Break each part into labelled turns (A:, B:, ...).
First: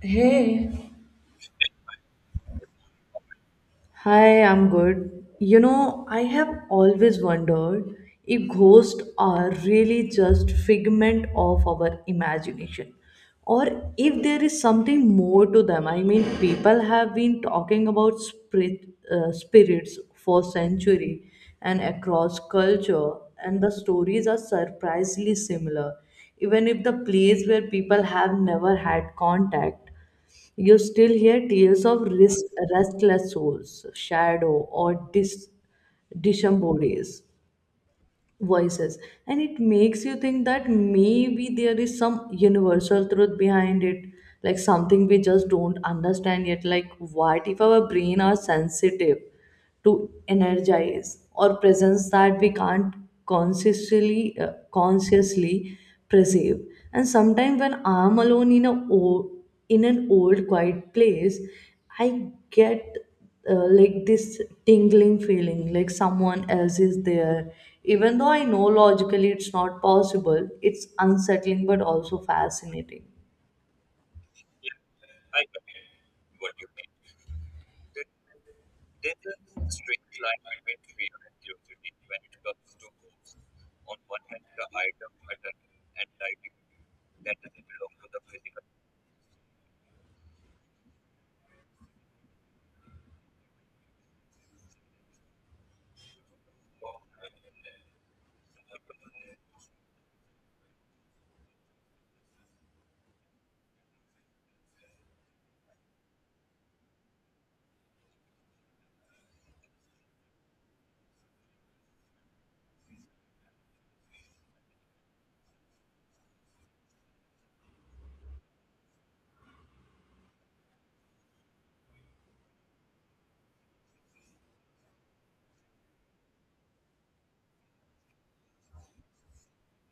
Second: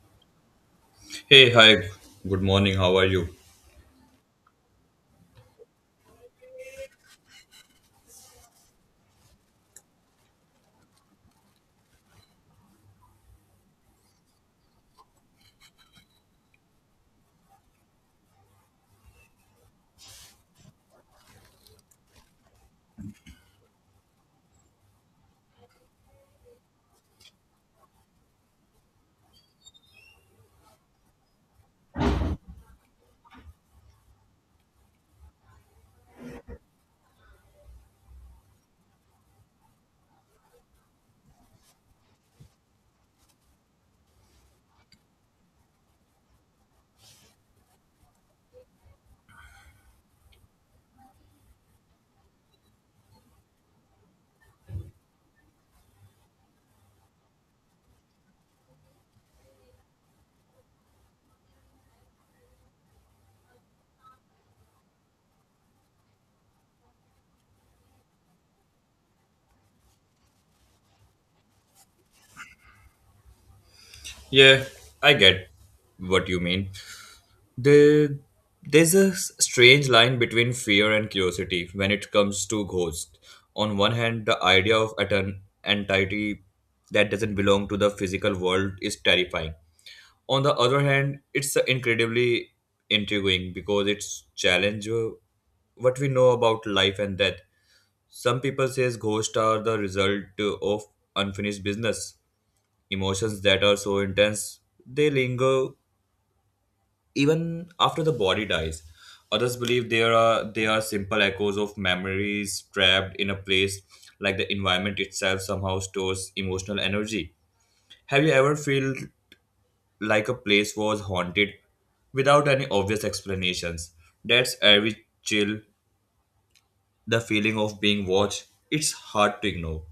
A: Hey,
B: Hey, hi, good morning, how are you?
A: hi, I'm good. You know, I have always wondered if ghosts are really just figment of our imagination or if there is something more to them. I mean, people have been talking about spirits for centuries and across culture and the stories are surprisingly similar even if the place where people have never had contact you still hear tears of restless souls, shadow, or disembodies voices, and it makes you think that maybe there is some universal truth behind it, like something we just don't understand yet. Like, what if our brain are sensitive to energize or presence that we can't consciously perceive? And sometimes when I'm alone in an old quiet place I get like this tingling feeling like someone else is there, even though I know logically it's not possible. It's unsettling but also fascinating.
B: Yeah, I get what you mean. The, there's a strange line between fear and curiosity when it comes to ghosts. On one hand, the idea of at an entity that doesn't belong to the physical world is terrifying. On the other hand, it's incredibly intriguing because it's challenge what we know about life and death. Some people says ghosts are the result of unfinished business. Emotions that are so intense, they linger even after the body dies. Others believe they are simple echoes of memories trapped in a place, like the environment itself somehow stores emotional energy. Have you ever felt like a place was haunted without any obvious explanations? That's every chill, the feeling of being watched. It's hard to ignore.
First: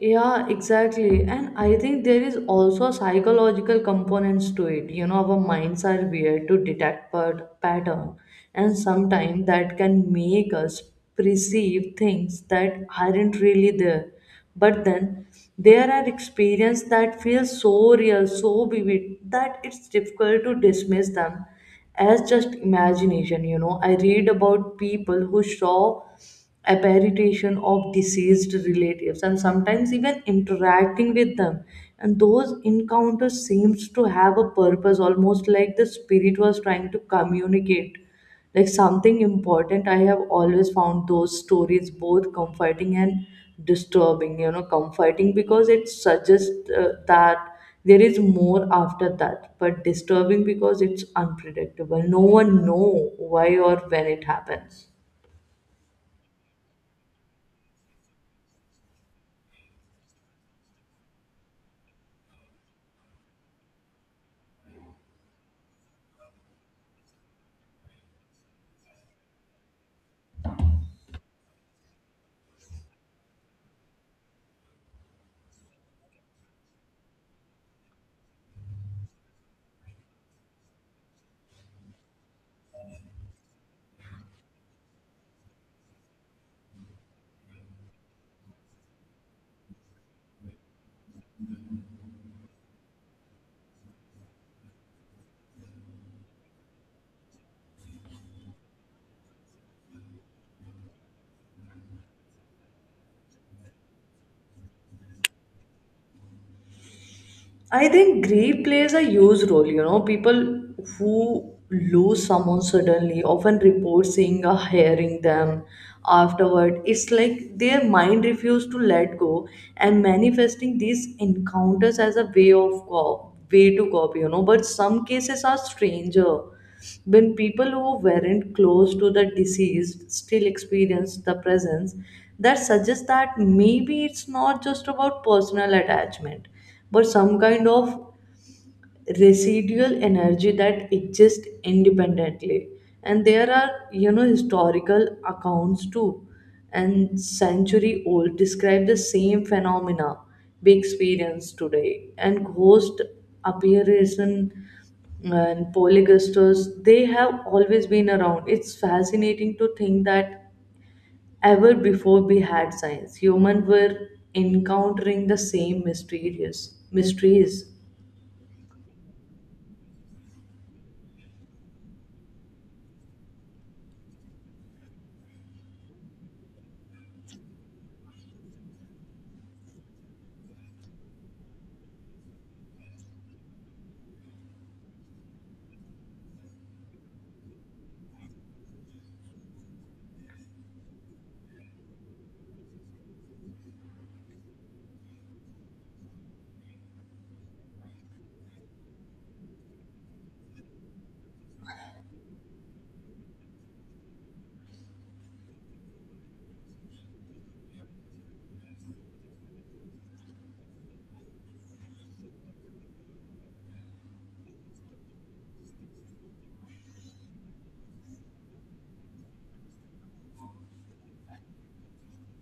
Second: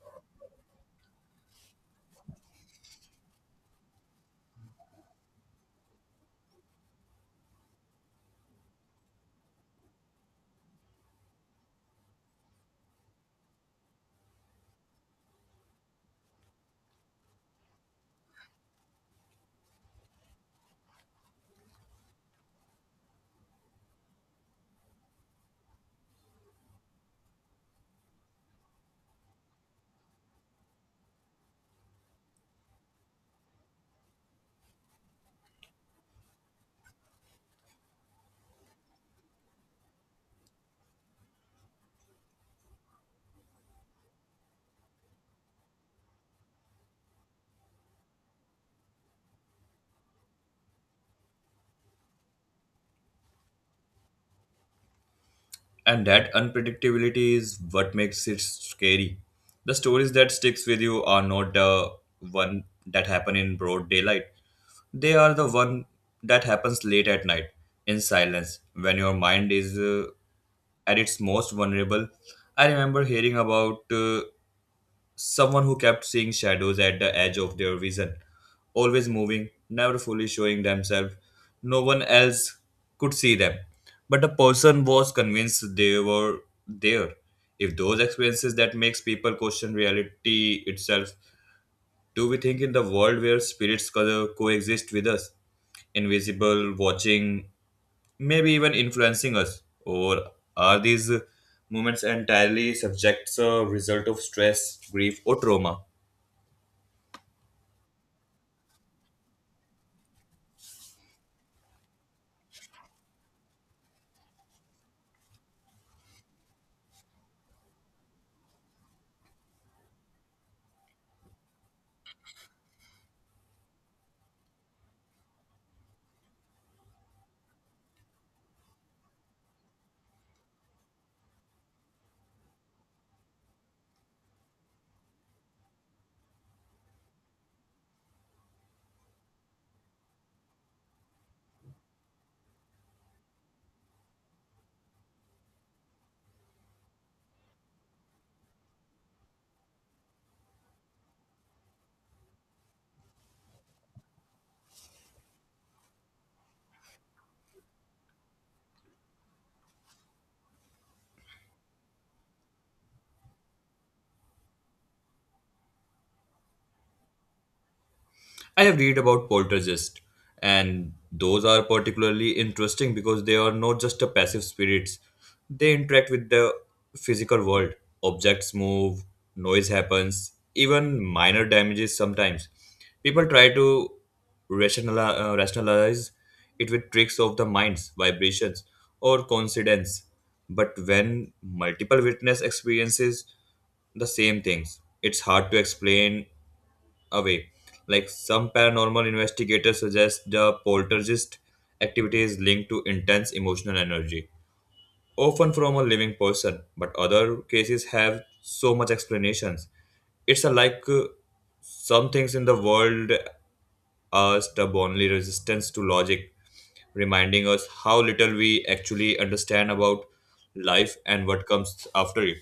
A: Yeah, exactly. And I think there is also psychological components to it. You know, our minds are weird to detect pattern, and sometimes that can make us perceive things that aren't really there. But then there are experiences that feel so real, so vivid that it's difficult to dismiss them as just imagination. You know, I read about people who saw apparition of deceased relatives and sometimes even interacting with them, and those encounters seems to have a purpose, almost like the spirit was trying to communicate like something important. I have always found those stories both comforting and disturbing. You know, comforting because it suggests that there is more after that, but disturbing because it's unpredictable. No one know why or when it happens.
B: And that unpredictability is what makes it scary. The stories that sticks with you are not the one that happen in broad daylight. They are the one that happens late at night in silence when your mind is at its most vulnerable. I remember hearing about someone who kept seeing shadows at the edge of their vision, always moving, never fully showing themselves. No one else could see them. But the person was convinced they were there. If those experiences that makes people question reality itself, do we think in the world where spirits coexist with us? Invisible, watching, maybe even influencing us? Or are these moments entirely subjects a result of stress, grief, or trauma?
A: I think grief plays a huge role. You know, people who lose someone suddenly often report seeing or hearing them afterward. It's like their mind refused to let go and manifesting these encounters as a way to cope. You know, but some cases are stranger when people who weren't close to the deceased still experience the presence. That suggests that maybe it's not just about personal attachment but some kind of residual energy that exists independently. And there are, you know, historical accounts too, and century old describe the same phenomena we experience today. And ghost appearances and polygasters, they have always been around. It's fascinating to think that ever before we had science, humans were encountering the same mysterious mysteries.
B: I have read about poltergeists, and those are particularly interesting because they are not just a passive spirits. They interact with the physical world. Objects move, noise happens, even minor damages sometimes. People try to rationalize it with tricks of the minds, vibrations, or coincidence. But when multiple witness experiences the same things, it's hard to explain away. Like some paranormal investigators suggest the poltergeist activity is linked to intense emotional energy, often from a living person, but other cases have so much explanations. It's a like some things in the world are stubbornly resistant to logic, reminding us how little we actually understand about life and what comes after it.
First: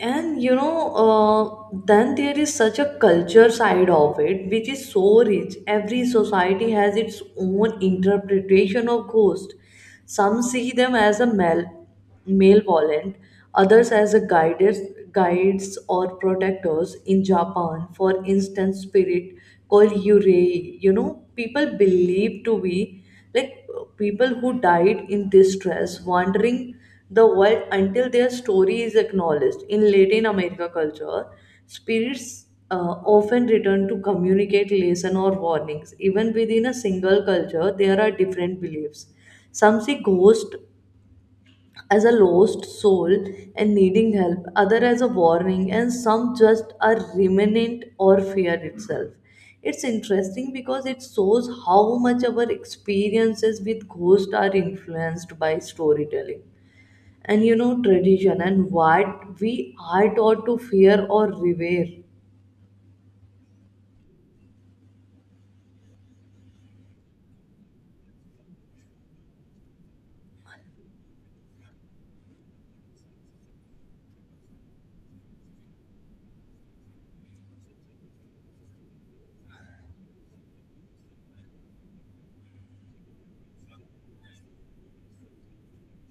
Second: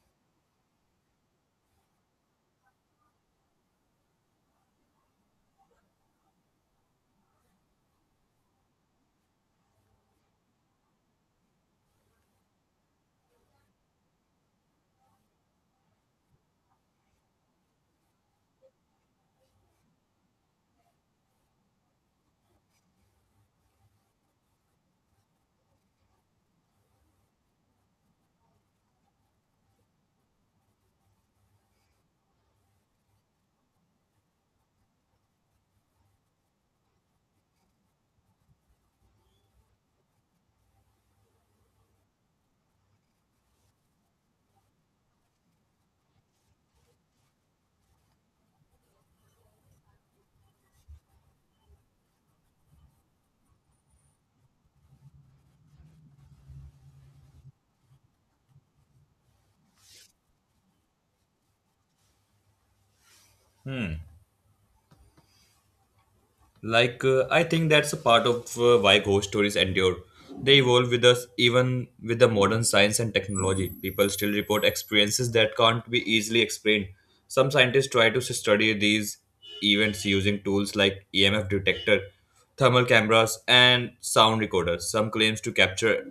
A: And you know, then there is such a culture side of it which is so rich. Every society has its own interpretation of ghost. Some see them as malevolent, others as a guides guides or protectors. In Japan, for instance, spirit called yurei, you know, people believe to be like people who died in distress wandering the world until their story is acknowledged. In Latin America culture, spirits often return to communicate lesson or warnings. Even within a single culture, there are different beliefs. Some see ghost as a lost soul and needing help, other as a warning, and some just a remnant or fear itself. It's interesting because it shows how much our experiences with ghosts are influenced by storytelling and, you know, tradition and what we are taught to fear or revere.
B: Like, I think that's a part of why ghost stories endure. They evolve with us, even with the modern science and technology. People still report experiences that can't be easily explained. Some scientists try to study these events using tools like EMF detector, thermal cameras, and sound recorders. Some claims to capture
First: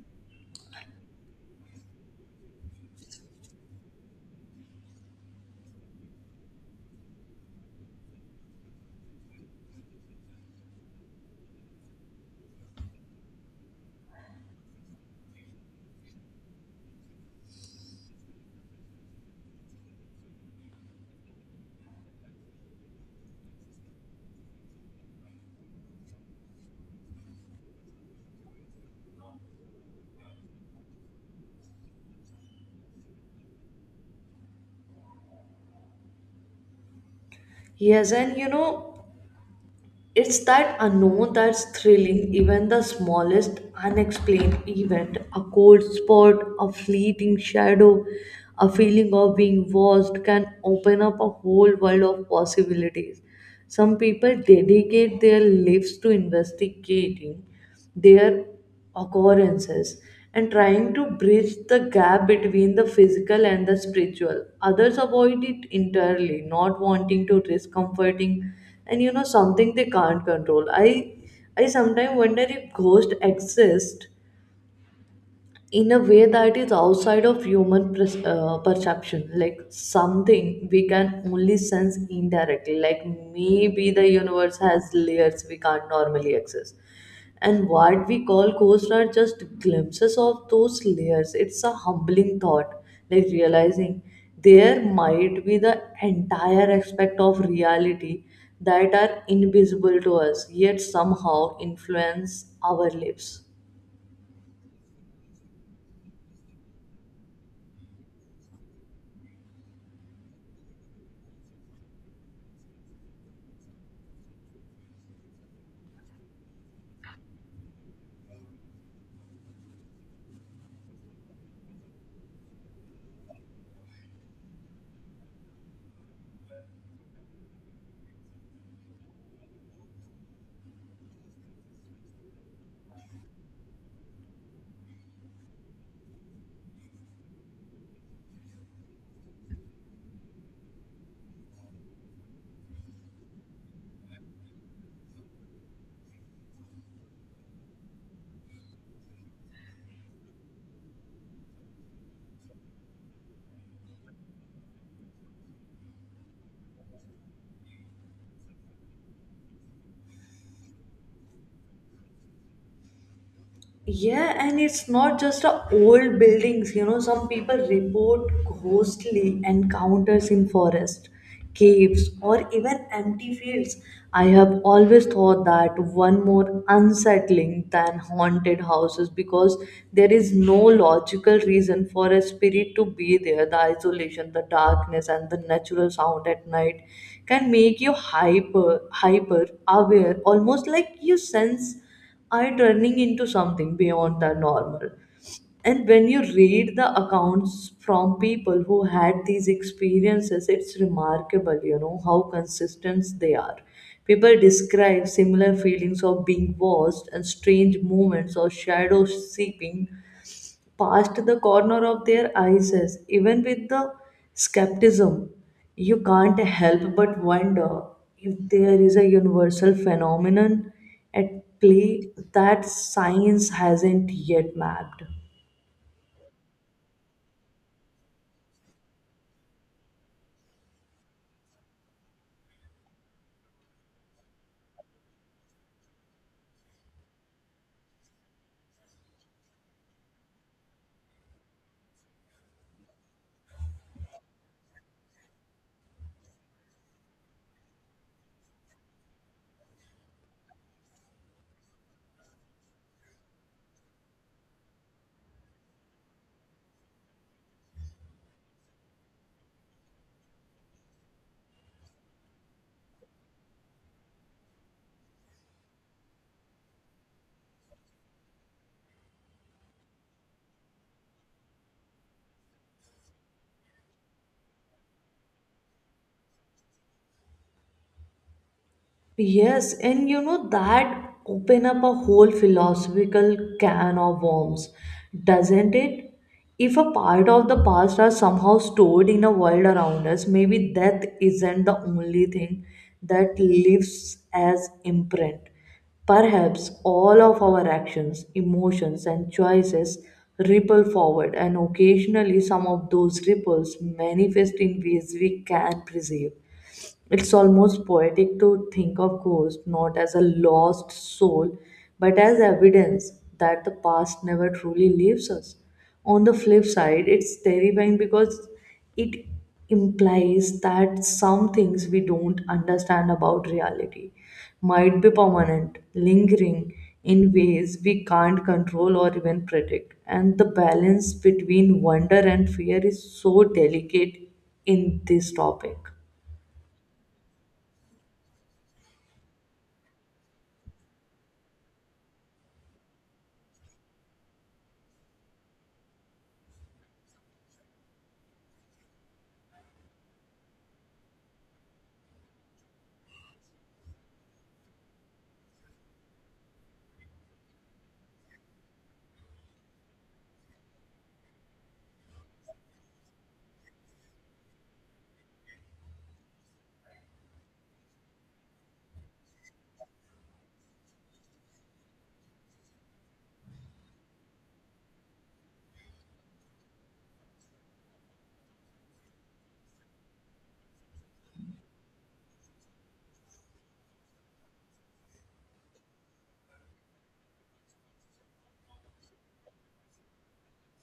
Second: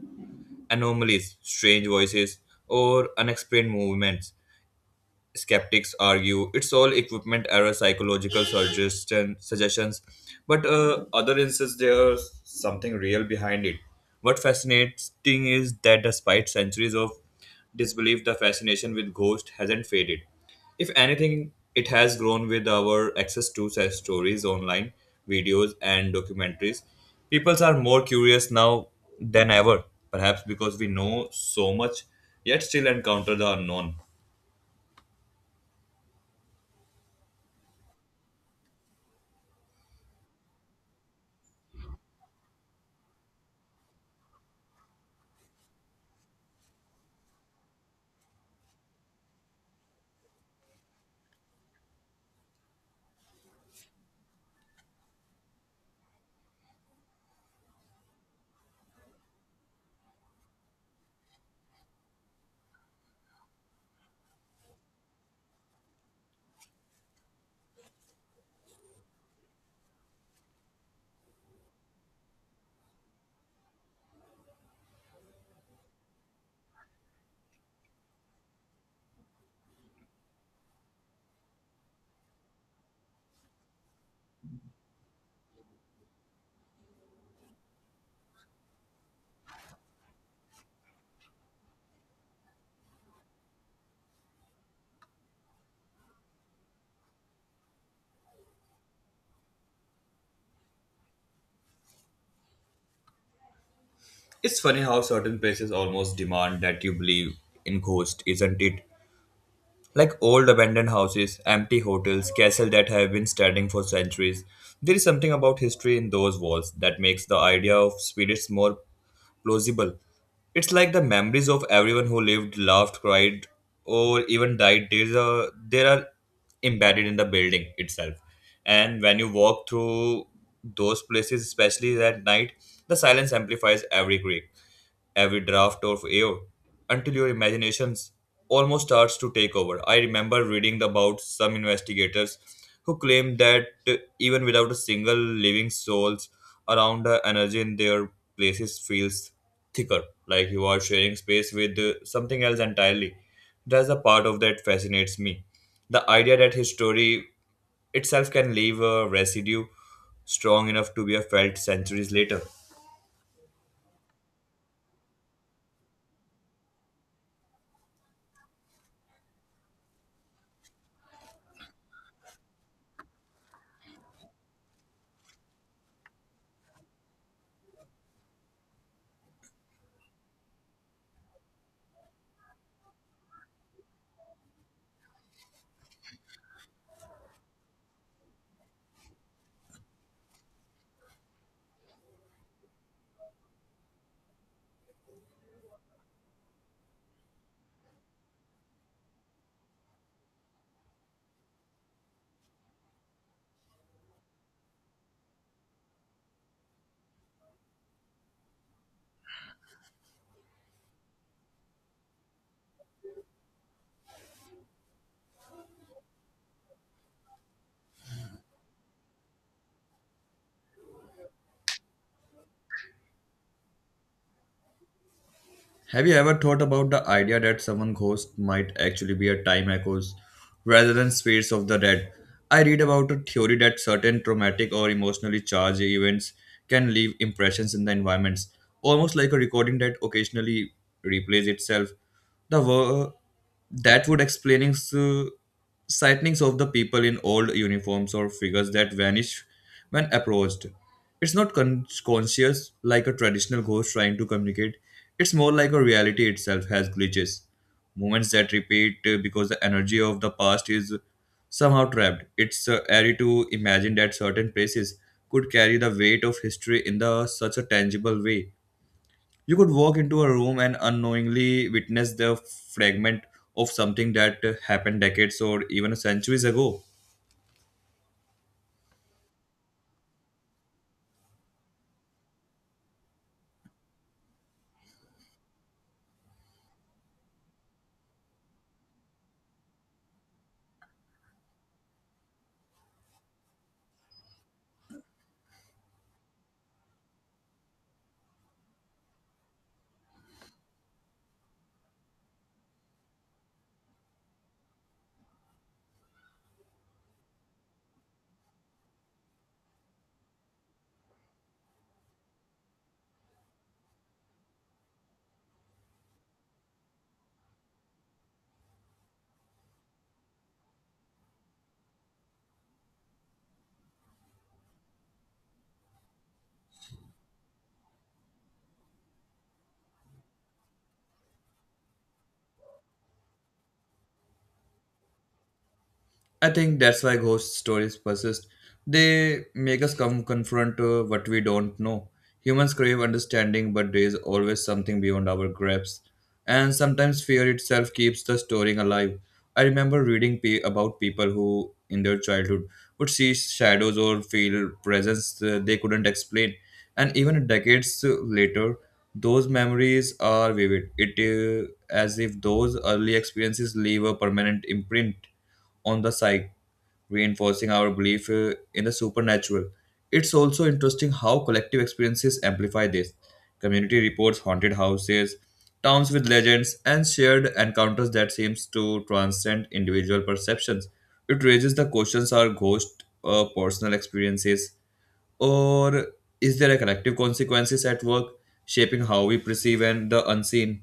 B: anomalies, strange voices, or unexplained movements. Skeptics argue it's all equipment error, psychological suggestions, but other insists there's something real behind it. What fascinating is that despite centuries of disbelief, the fascination with ghosts hasn't faded. If anything, it has grown with our access to such stories online, videos, and documentaries. People are more curious now than ever, perhaps because we know so much yet still encounter the unknown.
A: Yes, and you know, it's that unknown that's thrilling. Even the smallest unexplained event, a cold spot, a fleeting shadow, a feeling of being watched, can open up a whole world of possibilities. Some people dedicate their lives to investigating their occurrences and trying to bridge the gap between the physical and the spiritual. Others avoid it entirely, not wanting to risk comforting and, you know, something they can't control. I sometimes wonder if ghosts exist in a way that is outside of human perception, like something we can only sense indirectly, like maybe the universe has layers we can't normally access, and what we call ghosts are just glimpses of those layers. It's a humbling thought, like realizing there might be the entire aspect of reality that are invisible to us yet somehow influence our lives.
B: It's funny how certain places almost demand that you believe in ghosts, isn't it? Like old abandoned houses, empty hotels, castles that have been standing for centuries. There is something about history in those walls that makes the idea of spirits more plausible. It's like the memories of everyone who lived, laughed, cried, or even died. There are embedded in the building itself. And when you walk through those places, especially at night, the silence amplifies every creak, every draft of air, until your imaginations almost starts to take over. I remember reading about some investigators who claim that even without a single living souls around, the energy in their places feels thicker, like you are sharing space with something else entirely. That's a part of that fascinates me. The idea that history itself can leave a residue strong enough to be felt centuries later.
A: Yeah, and it's not just a old buildings, you know, some people report ghostly encounters in forest, caves, or even empty fields. I have always thought that one more unsettling than haunted houses because there is no logical reason for a spirit to be there. The isolation, the darkness, and the natural sound at night can make you hyper aware, almost like you sense are turning into something beyond the normal. And when you read the accounts from people who had these experiences, it's remarkable, you know, how consistent they are. People describe similar feelings of being watched and strange moments or shadow seeping past the corner of their eyes. Even with the skepticism, you can't help but wonder if there is a universal phenomenon at play that science hasn't yet mapped.
B: Have you ever thought about the idea that someone ghost might actually be a time echoes rather than spirits of the dead? I read about a theory that certain traumatic or emotionally charged events can leave impressions in the environments, almost like a recording that occasionally replays itself. The wor- that would explaining sightings of the people in old uniforms or figures that vanish when approached. It's not conscious like a traditional ghost trying to communicate. It's more like a reality itself has glitches, moments that repeat because the energy of the past is somehow trapped. It's airy to imagine that certain places could carry the weight of history in the such a tangible way. You could walk into a room and unknowingly witness the fragment of something that happened decades or even centuries ago.
A: Yes, and you know, that open up a whole philosophical can of worms, doesn't it? If a part of the past are somehow stored in a world around us, maybe death isn't the only thing that lives as imprint. Perhaps all of our actions, emotions, and choices ripple forward, and occasionally some of those ripples manifest in ways we can perceive. It's almost poetic to think of ghosts not as a lost soul, but as evidence that the past never truly leaves us. On the flip side, it's terrifying because it implies that some things we don't understand about reality might be permanent, lingering in ways we can't control or even predict. And the balance between wonder and fear is so delicate in this topic.
B: I think that's why ghost stories persist. They make us come confront what we don't know. Humans crave understanding, but there is always something beyond our grasp. And sometimes fear itself keeps the story alive. I remember reading about people who, in their childhood, would see shadows or feel presence they couldn't explain. And even decades later, those memories are vivid. It as if those early experiences leave a permanent imprint on the psyche, reinforcing our belief in the supernatural. It's also interesting how collective experiences amplify this. Community reports haunted houses, towns with legends, and shared encounters that seems to transcend individual perceptions. It raises the questions, are ghosts personal experiences, or is there a collective consequences at work shaping how we perceive and the unseen?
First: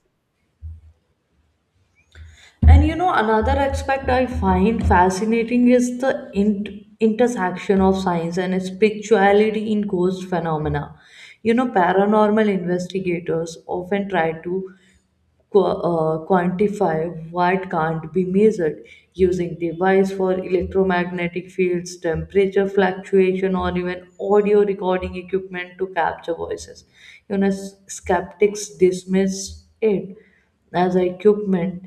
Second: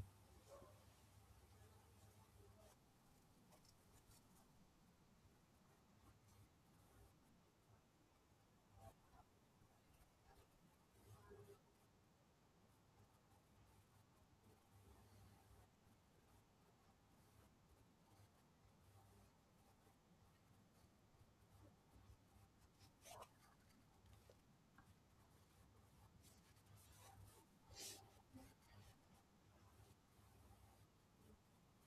A: And you know, another aspect I find fascinating is the intersection of science and spirituality in ghost phenomena. You know, paranormal investigators often try to quantify what can't be measured, using device for electromagnetic fields, temperature fluctuation, or even audio recording equipment to capture voices. You know, skeptics dismiss it as equipment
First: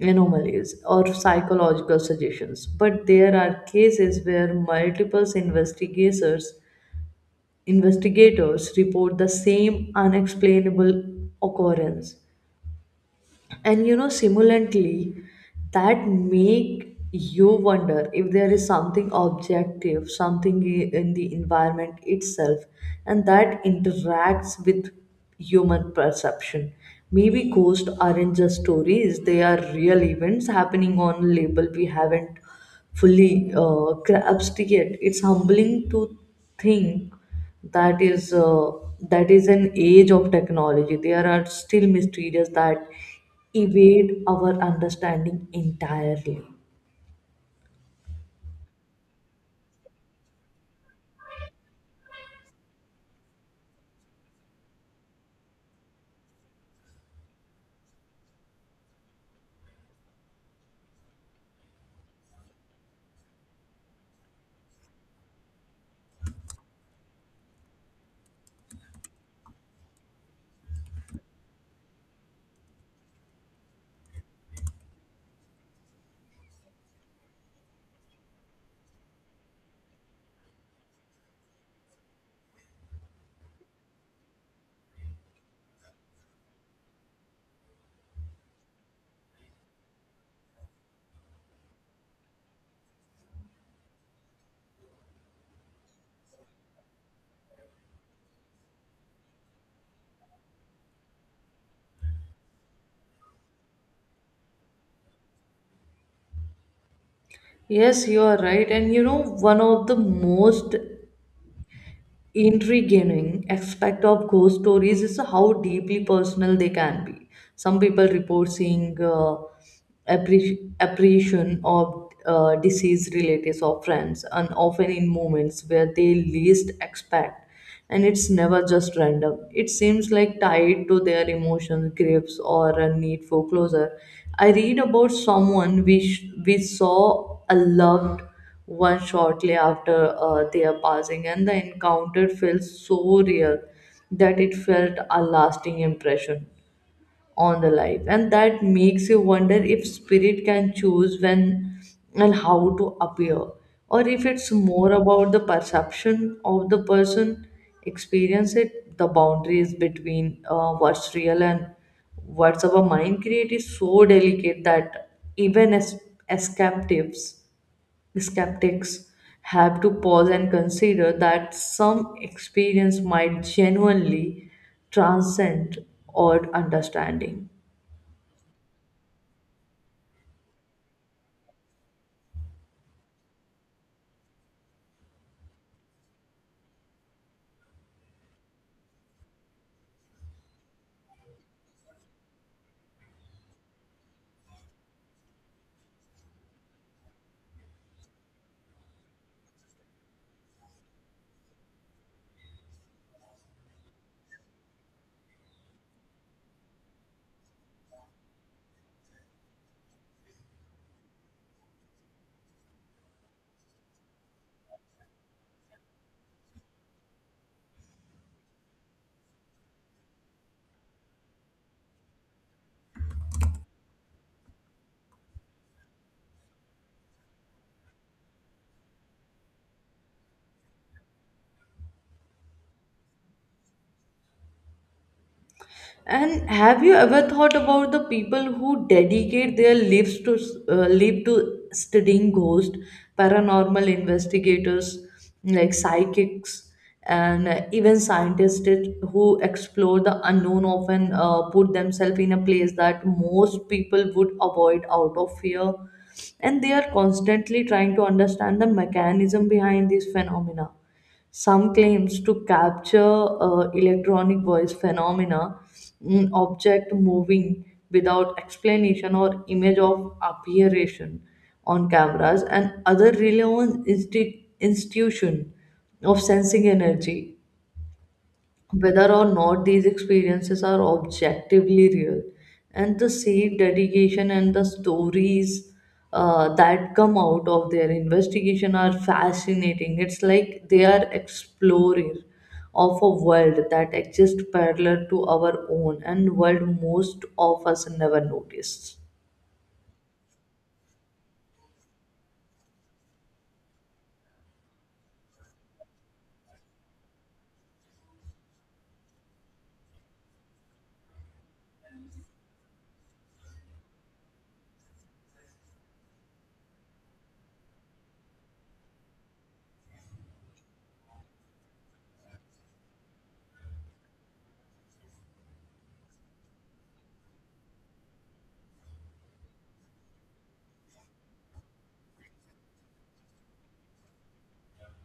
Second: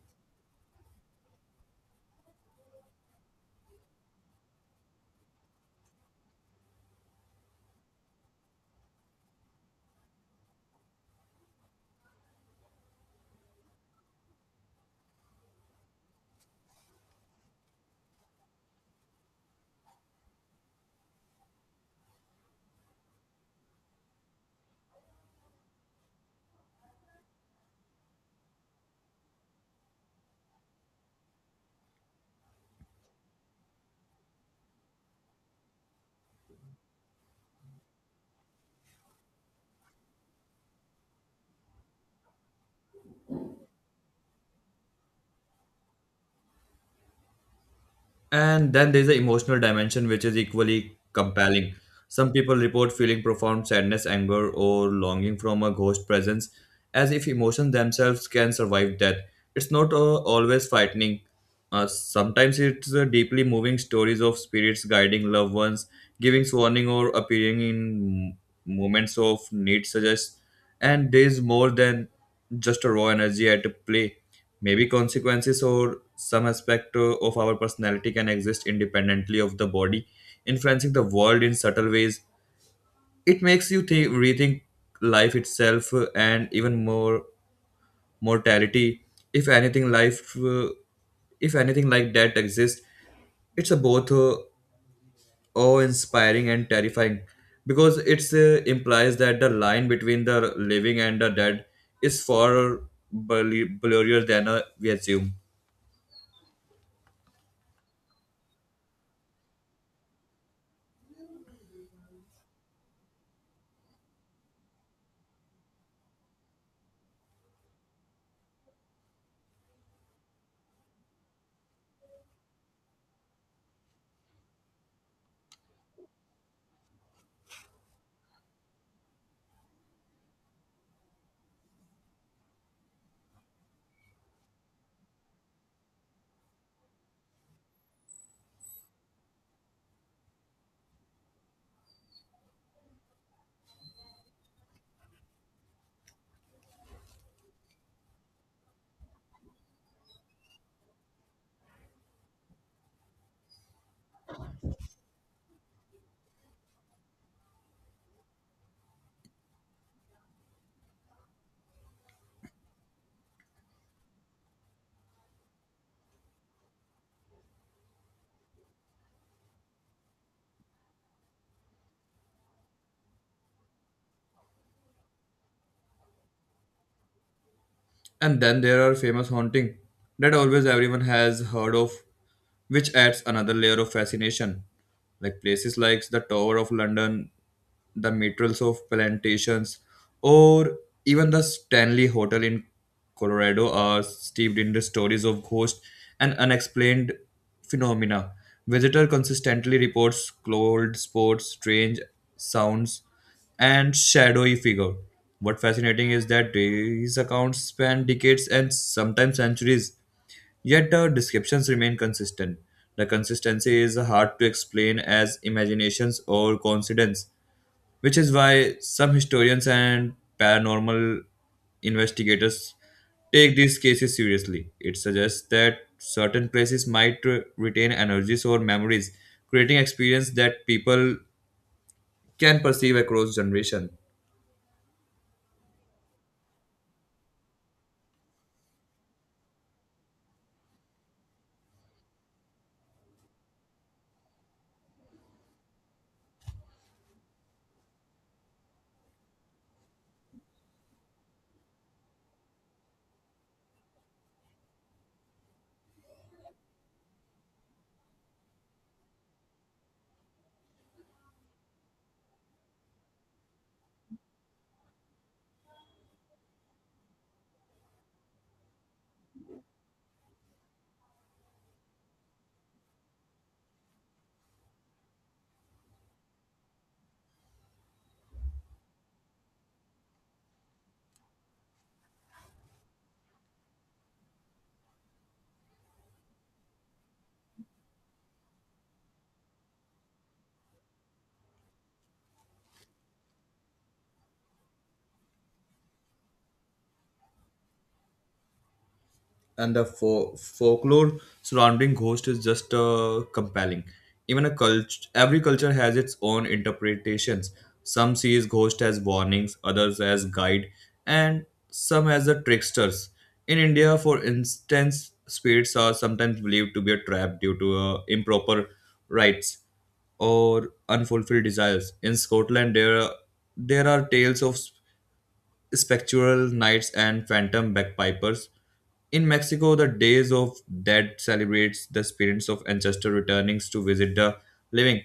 A: anomalies or psychological suggestions, but there are cases where multiple investigators report the same unexplainable occurrence. And you know, simulantly, that make you wonder if there is something objective, something in the environment itself, and that interacts with human perception. Maybe ghosts aren't just stories, they are real events happening on label we haven't fully grasped yet. It's humbling to think that is an age of technology, there are still mysteries that evade our understanding entirely.
B: And then there's the emotional dimension, which is equally compelling. Some people report feeling profound sadness, anger, or longing from a ghost presence, as if emotions themselves can survive death. It's not always frightening. Sometimes it's deeply moving stories of spirits guiding loved ones, giving warning, or appearing in moments of need, suggests. And there's more than just a raw energy at play. Maybe consequences or some aspect of our personality can exist independently of the body, influencing the world in subtle ways. It makes you think, rethink life itself and even more mortality. If anything, life, if anything like that exists, it's a both awe-inspiring and terrifying because it implies that the line between the living and the dead is far blurrier than we assume.
A: Yes, you are right. And you know, one of the most intriguing aspect of ghost stories is how deeply personal they can be. Some people report seeing apparition of deceased relatives or friends, and often in moments where they least expect. And it's never just random. It seems like tied to their emotions, griefs, or a need for closure. I read about someone we saw a loved one shortly after their passing, and the encounter felt so real that it felt a lasting impression on the life. And that makes you wonder if spirit can choose when and how to appear, or if it's more about the perception of the person experience it. The boundaries between what's real and what's our mind create is so delicate that even as escape tips skeptics have to pause and consider that some experience might genuinely transcend our understanding.
B: And then there are famous haunting that always everyone has heard of, which adds another layer of fascination. Like places like the Tower of London, the metals of plantations, or even the Stanley Hotel in Colorado are steeped in the stories of ghosts and unexplained phenomena. Visitor consistently reports cold spots, strange sounds, and shadowy figure. What fascinating is that these accounts span decades and sometimes centuries, yet the descriptions remain consistent. The consistency is hard to explain as imaginations or coincidence, which is why some historians and paranormal investigators take these cases seriously. It suggests that certain places might retain energies or memories, creating experience that people can perceive across generation.
A: And have you ever thought about the people who dedicate their live to studying ghosts, paranormal investigators, like psychics, and even scientists who explore the unknown, often put themselves in a place that most people would avoid out of fear, and they are constantly trying to understand the mechanism behind these phenomena. Some claims to capture electronic voice phenomena, object moving without explanation or image of appearation on cameras, and other relevant institution of sensing energy. Whether or not these experiences are objectively real, and the seed dedication and the stories that come out of their investigation are fascinating. It's like they are explorers of a world that exists parallel to our own, and world most of us never noticed.
B: And the folklore surrounding ghost is just compelling. Every culture has its own interpretations. Some sees ghost as warnings, others as guide, and some as the tricksters. In India, for instance, spirits are sometimes believed to be a trap due to improper rites or unfulfilled desires. In Scotland, there are tales of spectral nights and phantom bagpipers. In Mexico, the Days of Dead celebrates the spirits of ancestors returning to visit the living.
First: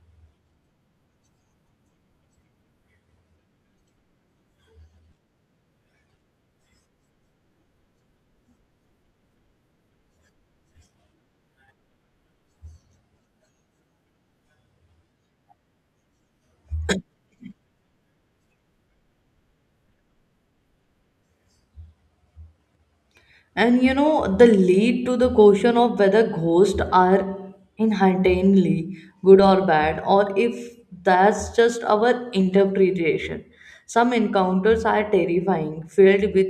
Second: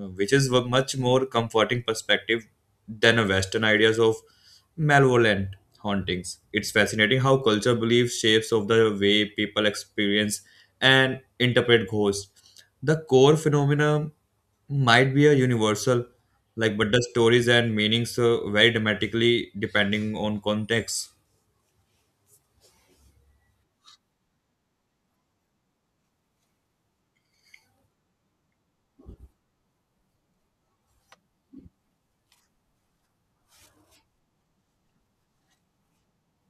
B: Which is a much more comforting perspective than a Western ideas of malevolent hauntings. It's fascinating how culture beliefs shapes of the way people experience and interpret ghosts. The core phenomena might be a universal, like, but the stories and meanings vary dramatically depending on context.
A: And you know, the lead to the question of whether ghosts are inherently good or bad, or if that's just our interpretation. Some encounters are terrifying, filled with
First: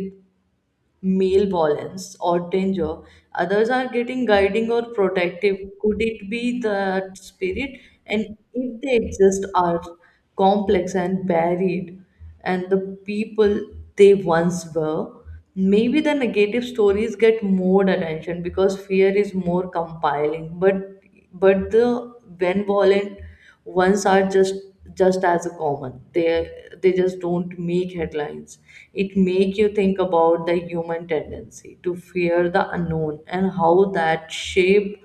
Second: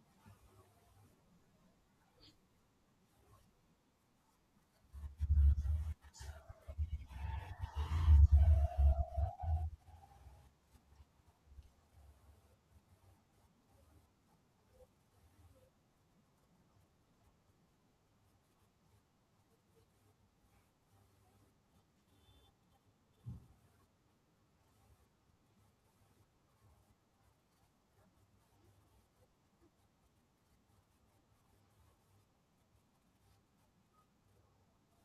A: male violence or danger, others are getting guiding or protective. Could it be that spirit? And if they exist, are complex and varied, and the people they once were, maybe the negative stories get more attention because fear is more compiling. But the when violent ones are just as common, they just don't make headlines. It make you think about the human tendency to fear the unknown and how that shape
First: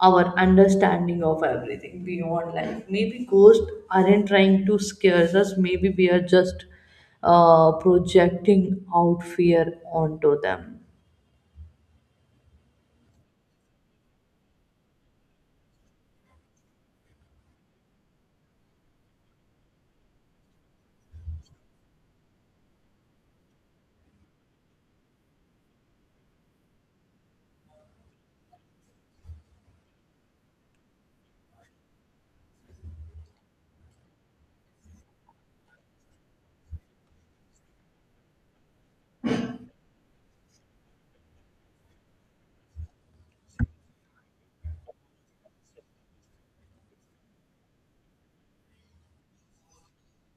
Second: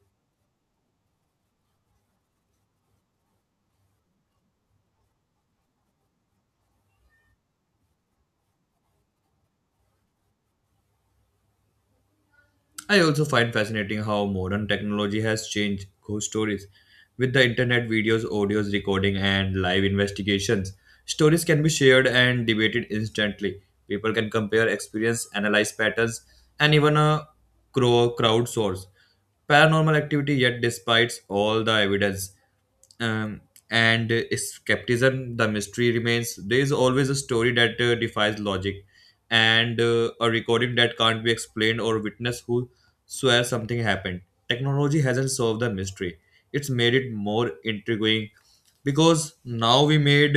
A: our understanding of everything beyond life. Maybe ghosts aren't trying to scare us, maybe we are just projecting out fear onto them.
B: I also find fascinating how modern technology has changed ghost stories. With the internet, videos, audios, recording, and live investigations, stories can be shared and debated instantly. People can compare experience, analyze patterns, and even a crowdsource paranormal activity. Yet, despite all the evidence, um, and skepticism, the mystery remains. There is always a story that defies logic and a recording that can't be explained, or witness who swear something happened. Technology hasn't solved the mystery, it's made it more intriguing, because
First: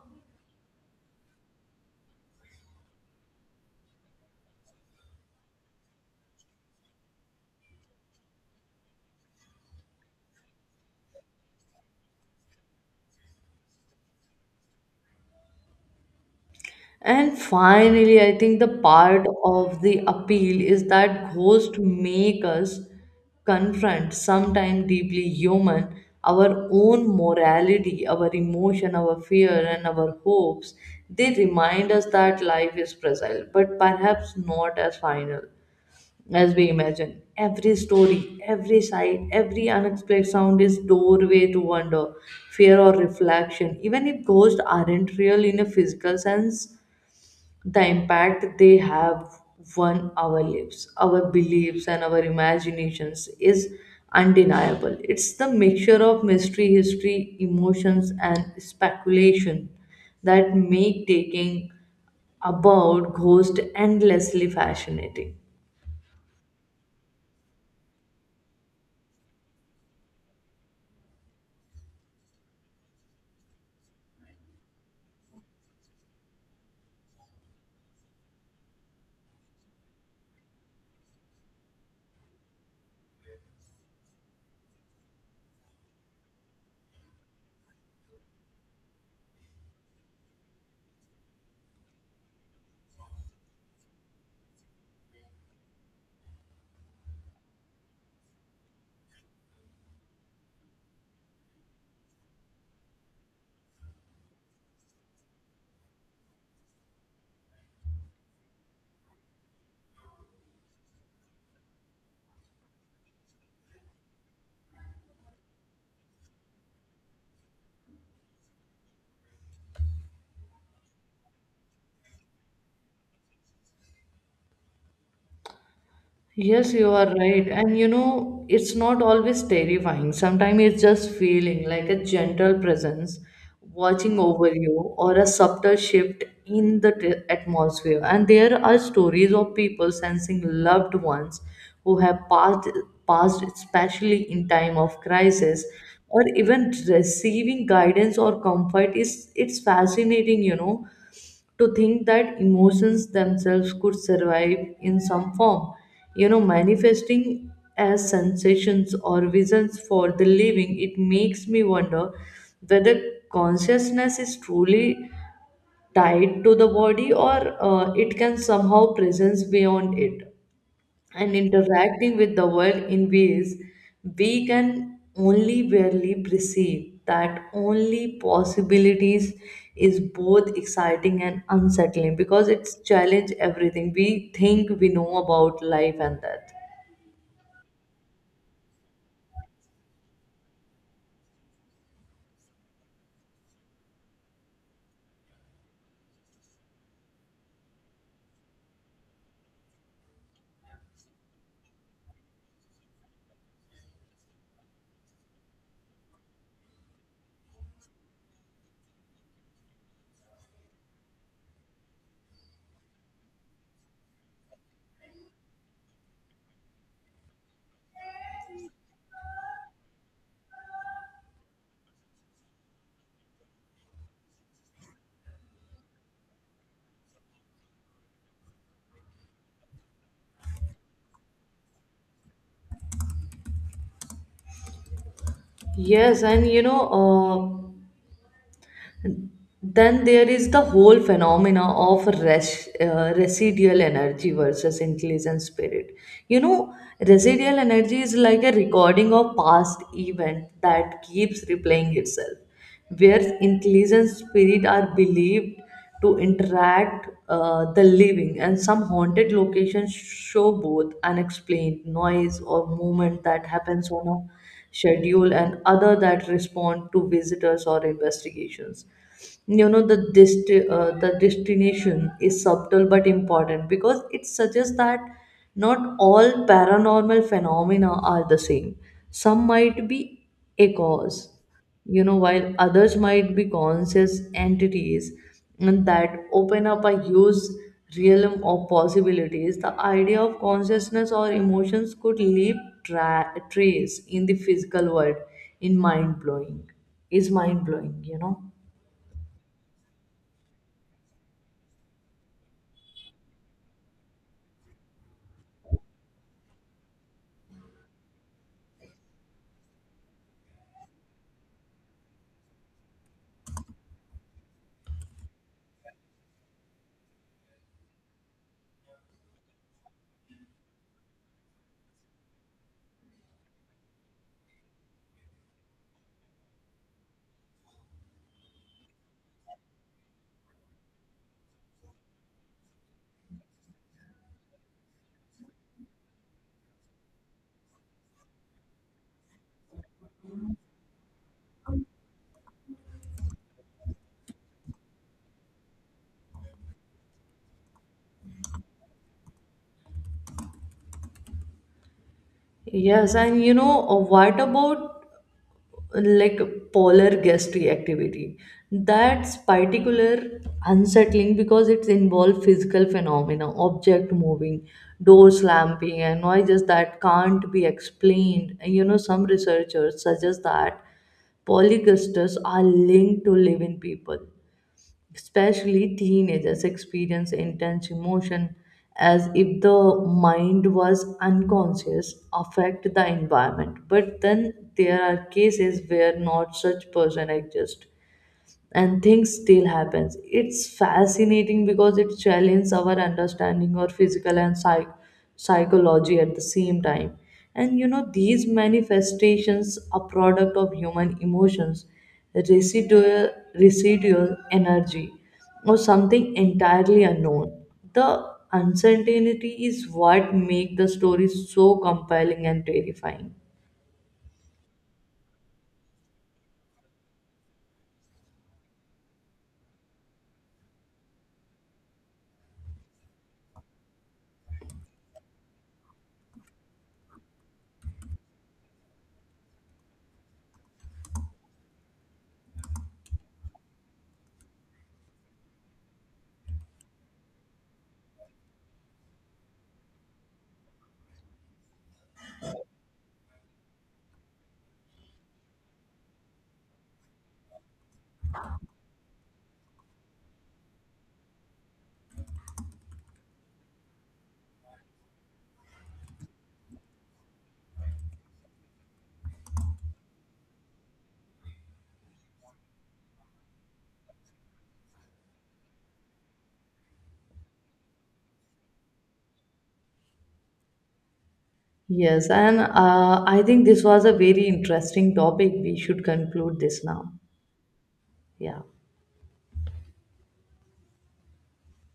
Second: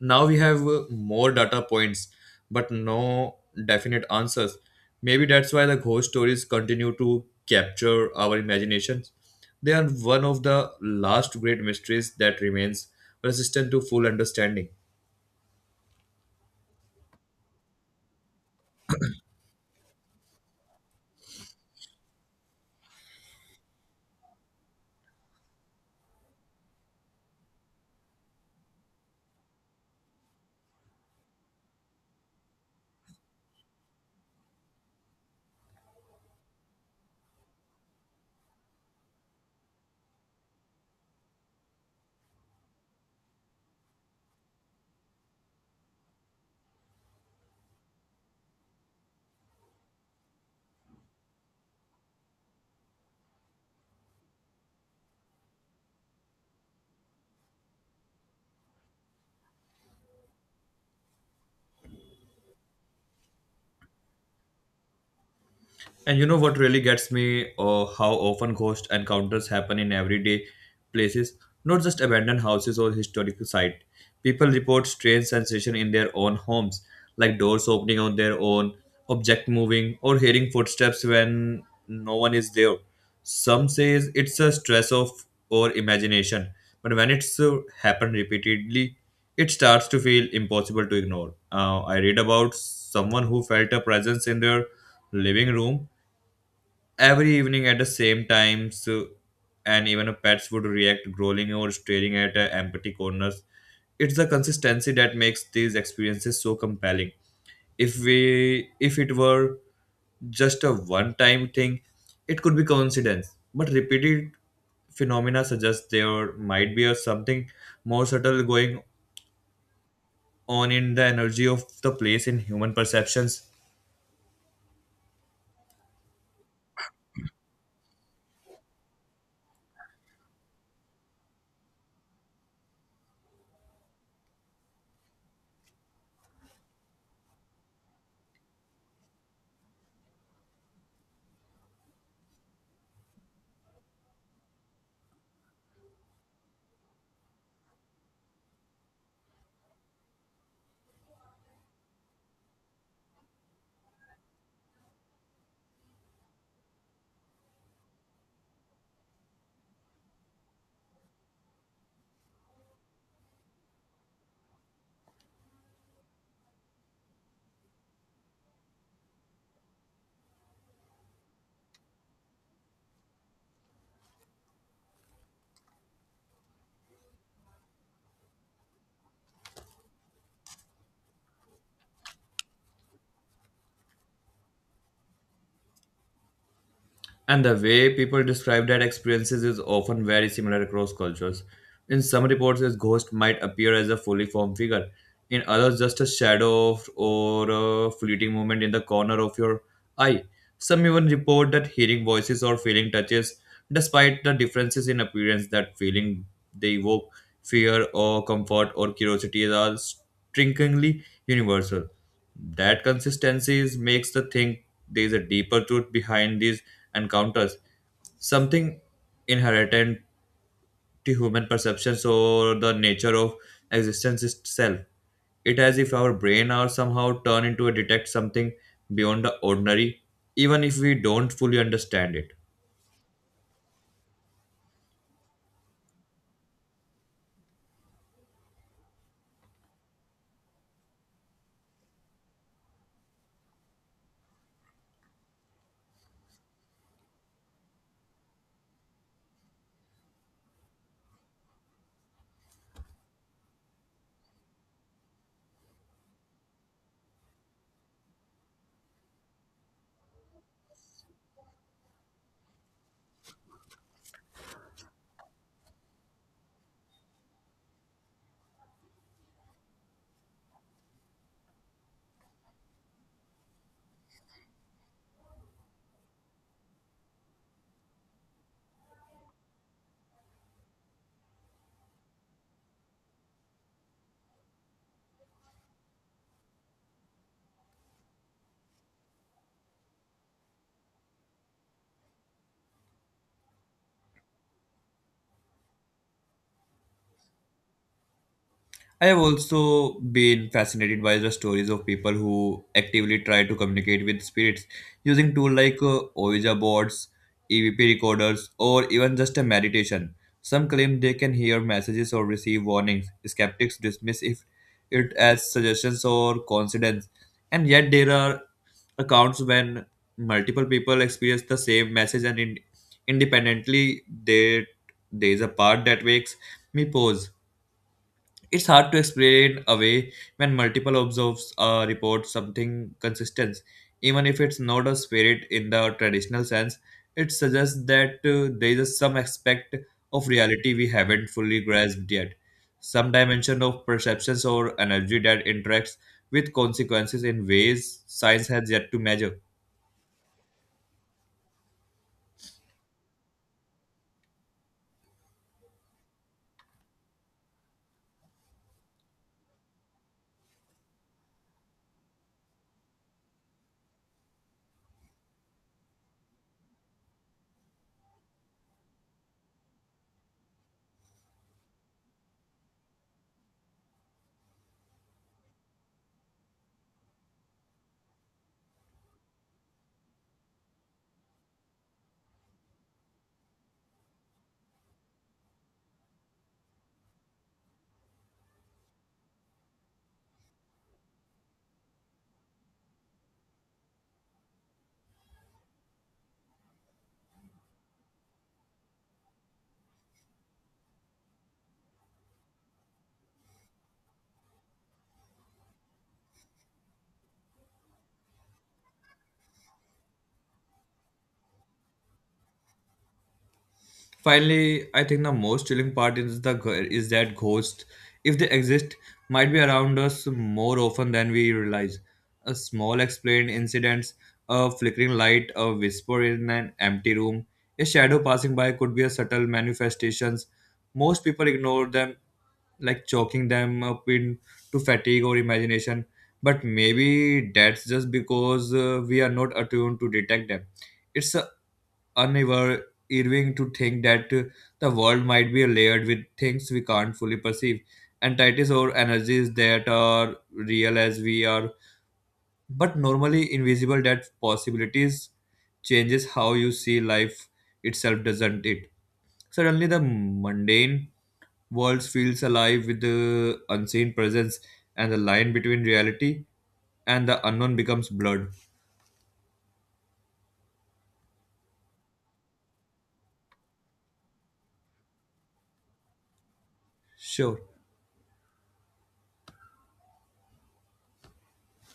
B: now we have more data points but no definite answers. Maybe that's why the ghost stories continue to capture our imaginations. They are one of the last great mysteries that remains resistant to full understanding.
A: And finally, I think the part of the appeal is that ghosts make us confront, sometimes deeply human, our own morality, our emotion, our fear, and our hopes. They remind us that life is fragile, but perhaps not as final as we imagine. Every story, every sight, every unexplained sound is doorway to wonder, fear, or reflection. Even if ghosts aren't real in a physical sense, the impact they have on our lives, our beliefs, and our imaginations is undeniable. It's the mixture of mystery, history, emotions, and speculation that make taking about ghosts endlessly fascinating.
B: And you know what really gets me? How often ghost encounters happen in everyday places, not just abandoned houses or historical sites. People report strange sensations in their own homes, like doors opening on their own, object moving, or hearing footsteps when no one is there. Some says it's a stress of or imagination, but when it's happened repeatedly, it starts to feel impossible to ignore. I read about someone who felt a presence in their living room every evening at the same time so, and even pets would react growling or staring at empty corners. It's the consistency that makes these experiences so compelling. If it were just a one time thing, it could be coincidence, but repeated phenomena suggest there might be a something more subtle going on in the energy of the place in human perceptions.
A: Yes, you are right. And you know, it's not always terrifying. Sometimes it's just feeling like a gentle presence watching over you or a subtle shift in the atmosphere. And there are stories of people sensing loved ones who have passed, especially in time of crisis or even receiving guidance or comfort. Is it's fascinating, you know, to think that emotions themselves could survive in some form, you know, manifesting as sensations or visions for the living. It makes me wonder whether consciousness is truly tied to the body, or it can somehow presence beyond it and interacting with the world in ways we can only barely perceive. That only possibilities is both exciting and unsettling because it's challenge everything we think we know about life and death.
B: And the way people describe that experiences is often very similar across cultures. In some reports, a ghost might appear as a fully formed figure, in others, just a shadow of, or a fleeting moment in the corner of your eye. Some even report that hearing voices or feeling touches, despite the differences in appearance, that feeling they evoke fear or comfort or curiosity are strikingly universal. That makes the think there is a deeper truth behind these encounters, something inherent to human perceptions or the nature of existence itself. It as if our brain are somehow turned into a detect something beyond the ordinary, even if we don't fully understand it.
A: Yes, and you know, then there is the whole phenomena of residual energy versus intelligent spirit. You know, residual energy is like a recording of past event that keeps replaying itself, where intelligent spirit are believed to interact the living, and some haunted locations show both unexplained noise or movement that happens on a schedule, and other that respond to visitors or investigations. You know, the destination is subtle but important because it suggests that not all paranormal phenomena are the same. Some might be echoes, you know, while others might be conscious entities. And that open up a huge realm of possibilities. The idea of consciousness or emotions could leave trace in the physical world in mind blowing is mind blowing, you know.
B: I have also been fascinated by the stories of people who actively try to communicate with spirits using tools like Ouija boards, EVP recorders, or even just a meditation. Some claim they can hear messages or receive warnings. Skeptics dismiss if it as suggestions or coincidence, and yet there are accounts when multiple people experience the same message and independently. There is a part that makes me pause. It's hard to explain away when multiple observes report something consistent, even if it's not a spirit in the traditional sense. It suggests that there is some aspect of reality we haven't fully grasped yet, some dimension of perceptions or energy that interacts with consequences in ways science has yet to measure.
A: Yes, and you know, what about uh, like polar gastry activity? That's particular unsettling because it involves physical phenomena, object moving, door slamming, and noises that can't be explained. And you know, some researchers suggest that polygasters are linked to live-in people, especially teenagers experience intense emotion, as if the mind was unconscious affect the environment. But then there are cases where not such person exist and things still happens. It's fascinating because it challenges our understanding or physical and psychology at the same time. And you know, these manifestations are product of human emotions, residual energy, or something entirely unknown. The uncertainty is what makes the story so compelling and terrifying.
B: Finally, I think the most chilling part is is that ghosts, if they exist, might be around us more often than we realize. A small explained incidents, a flickering light, a whisper in an empty room, a shadow passing by could be a subtle manifestations. Most people ignore them, like chalking them up into fatigue or imagination. But maybe that's just because we are not attuned to detect them. It's unnerving Irving to think that the world might be layered with things we can't fully perceive, entities or energies that are real as we are, but normally invisible. That possibilities changes how you see life itself, doesn't it? Suddenly, the mundane world feels alive with the unseen presence, and the line between reality and the unknown becomes blurred.
A: Yes, and I think this was a very interesting topic. We should conclude this now.
B: Sure.
A: Yeah.